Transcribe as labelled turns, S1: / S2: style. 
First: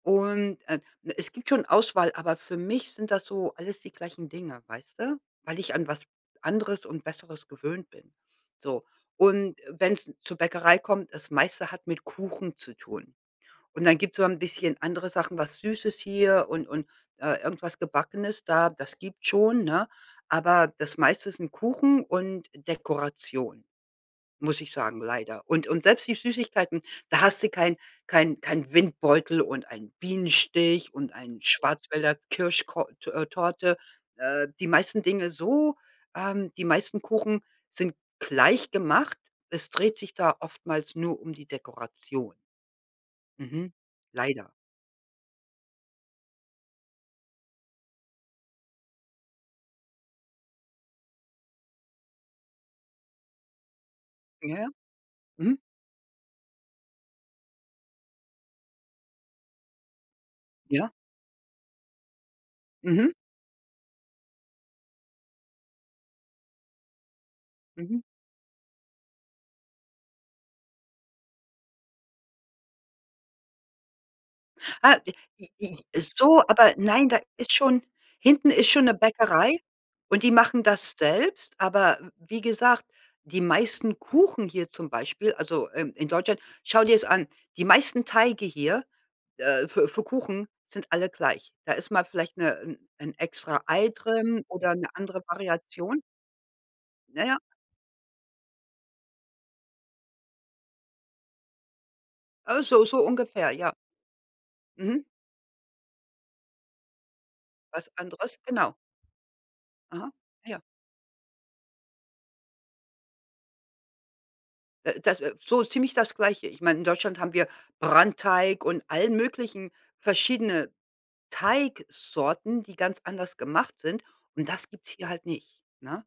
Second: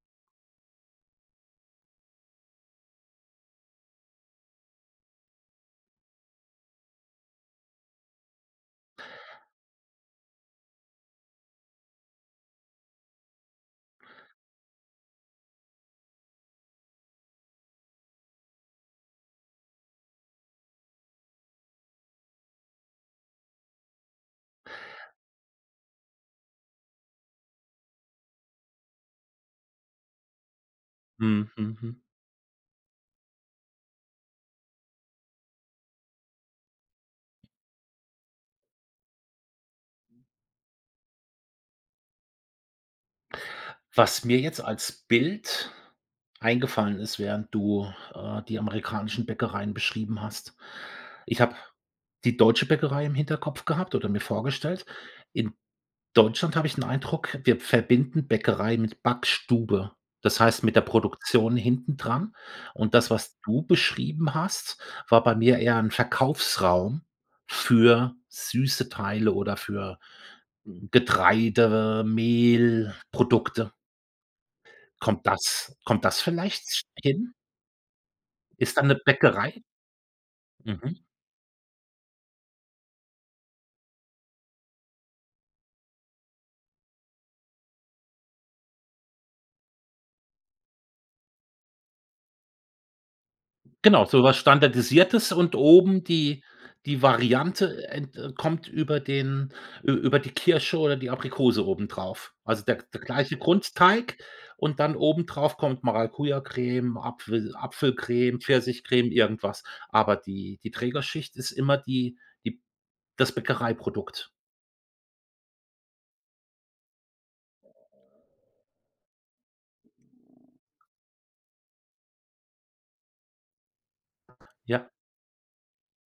S1: Und, äh, ne, es gibt schon Auswahl, aber für mich sind das so alles die gleichen Dinge, weißt du, weil ich an was anderes und Besseres gewöhnt bin. So, und wenn's zur Bäckerei kommt, das meiste hat mit Kuchen zu tun und dann gibt's so 'n bisschen andere Sachen, was Süßes hier und und, äh, irgendwas Gebackenes da, das gibt's schon, ne? Aber das meiste sind Kuchen und Dekoration, muss ich sagen, leider. Und und selbst die Süßigkeiten, da hast du kein kein kein Windbeutel und einen Bienenstich und ein
S2: Mhm. Mhm. Mhm.
S1: Schwarzwälder Kirschko t äh, Torte. Äh, die meisten Dinge so ähm, die meisten Kuchen sind gleich gemacht. Es dreht sich da oftmals nur um die Dekoration. Mhm.
S2: Was mir
S1: Leider.
S2: jetzt als Bild eingefallen ist, während du, äh, die amerikanischen Bäckereien beschrieben hast: Ich habe die deutsche Bäckerei im Hinterkopf gehabt oder mir
S1: Ja.
S2: vorgestellt. In
S1: Mhm.
S2: Deutschland habe ich 'n Eindruck, wir verbinden Bäckerei mit Backstube, das heißt mit der
S1: Ja.
S2: Produktion hintendran. Und
S1: Mhm.
S2: das, was du beschrieben hast, war bei mir eher 'n Verkaufsraum
S1: Mhm.
S2: für süße Teile oder für Getreide, Mehl, Produkte.
S1: Ah, j
S2: Kommt das
S1: j j
S2: kommt das
S1: so, aber
S2: vielleicht
S1: nein, da
S2: hin?
S1: ist schon hinten ist
S2: Ist da
S1: schon 'ne
S2: 'ne
S1: Bäckerei
S2: Bäckerei?
S1: und die machen das
S2: Mhm.
S1: selbst, aber w wie gesagt, die meisten Kuchen hier zum Beispiel also, ähm, in Deutschland schau dir es an, die meisten Teige hier, äh, für für Kuchen sind alle gleich. Da ist mal vielleicht 'ne 'n 'n extra-Ei
S2: Genau, so was
S1: drin oder 'ne andere
S2: Standardisiertes und
S1: Variation.
S2: oben die die
S1: Na ja.
S2: Variante, äh, n de kommt über den ü über die Kirsche oder die Aprikose obendrauf, also
S1: Äh,
S2: der
S1: so so
S2: der gleiche
S1: ungefähr, ja.
S2: Grundteig und dann
S1: Mhm.
S2: obendrauf kommt Maracujacreme, Apfel
S1: Was anderes,
S2: Apfelcreme,
S1: genau.
S2: Pfirsichcreme, irgendwas.
S1: Aha.
S2: Aber die
S1: Ja.
S2: die Trägerschicht ist immer die die das Bäckereiprodukt.
S1: Äh, das so ziemlich das Gleiche. Ich meine, in Deutschland haben wir Brandteig und allen möglichen verschiedene Teigsorten, die ganz anders gemacht sind und das
S2: Ja.
S1: gibt's hier halt nicht, ne?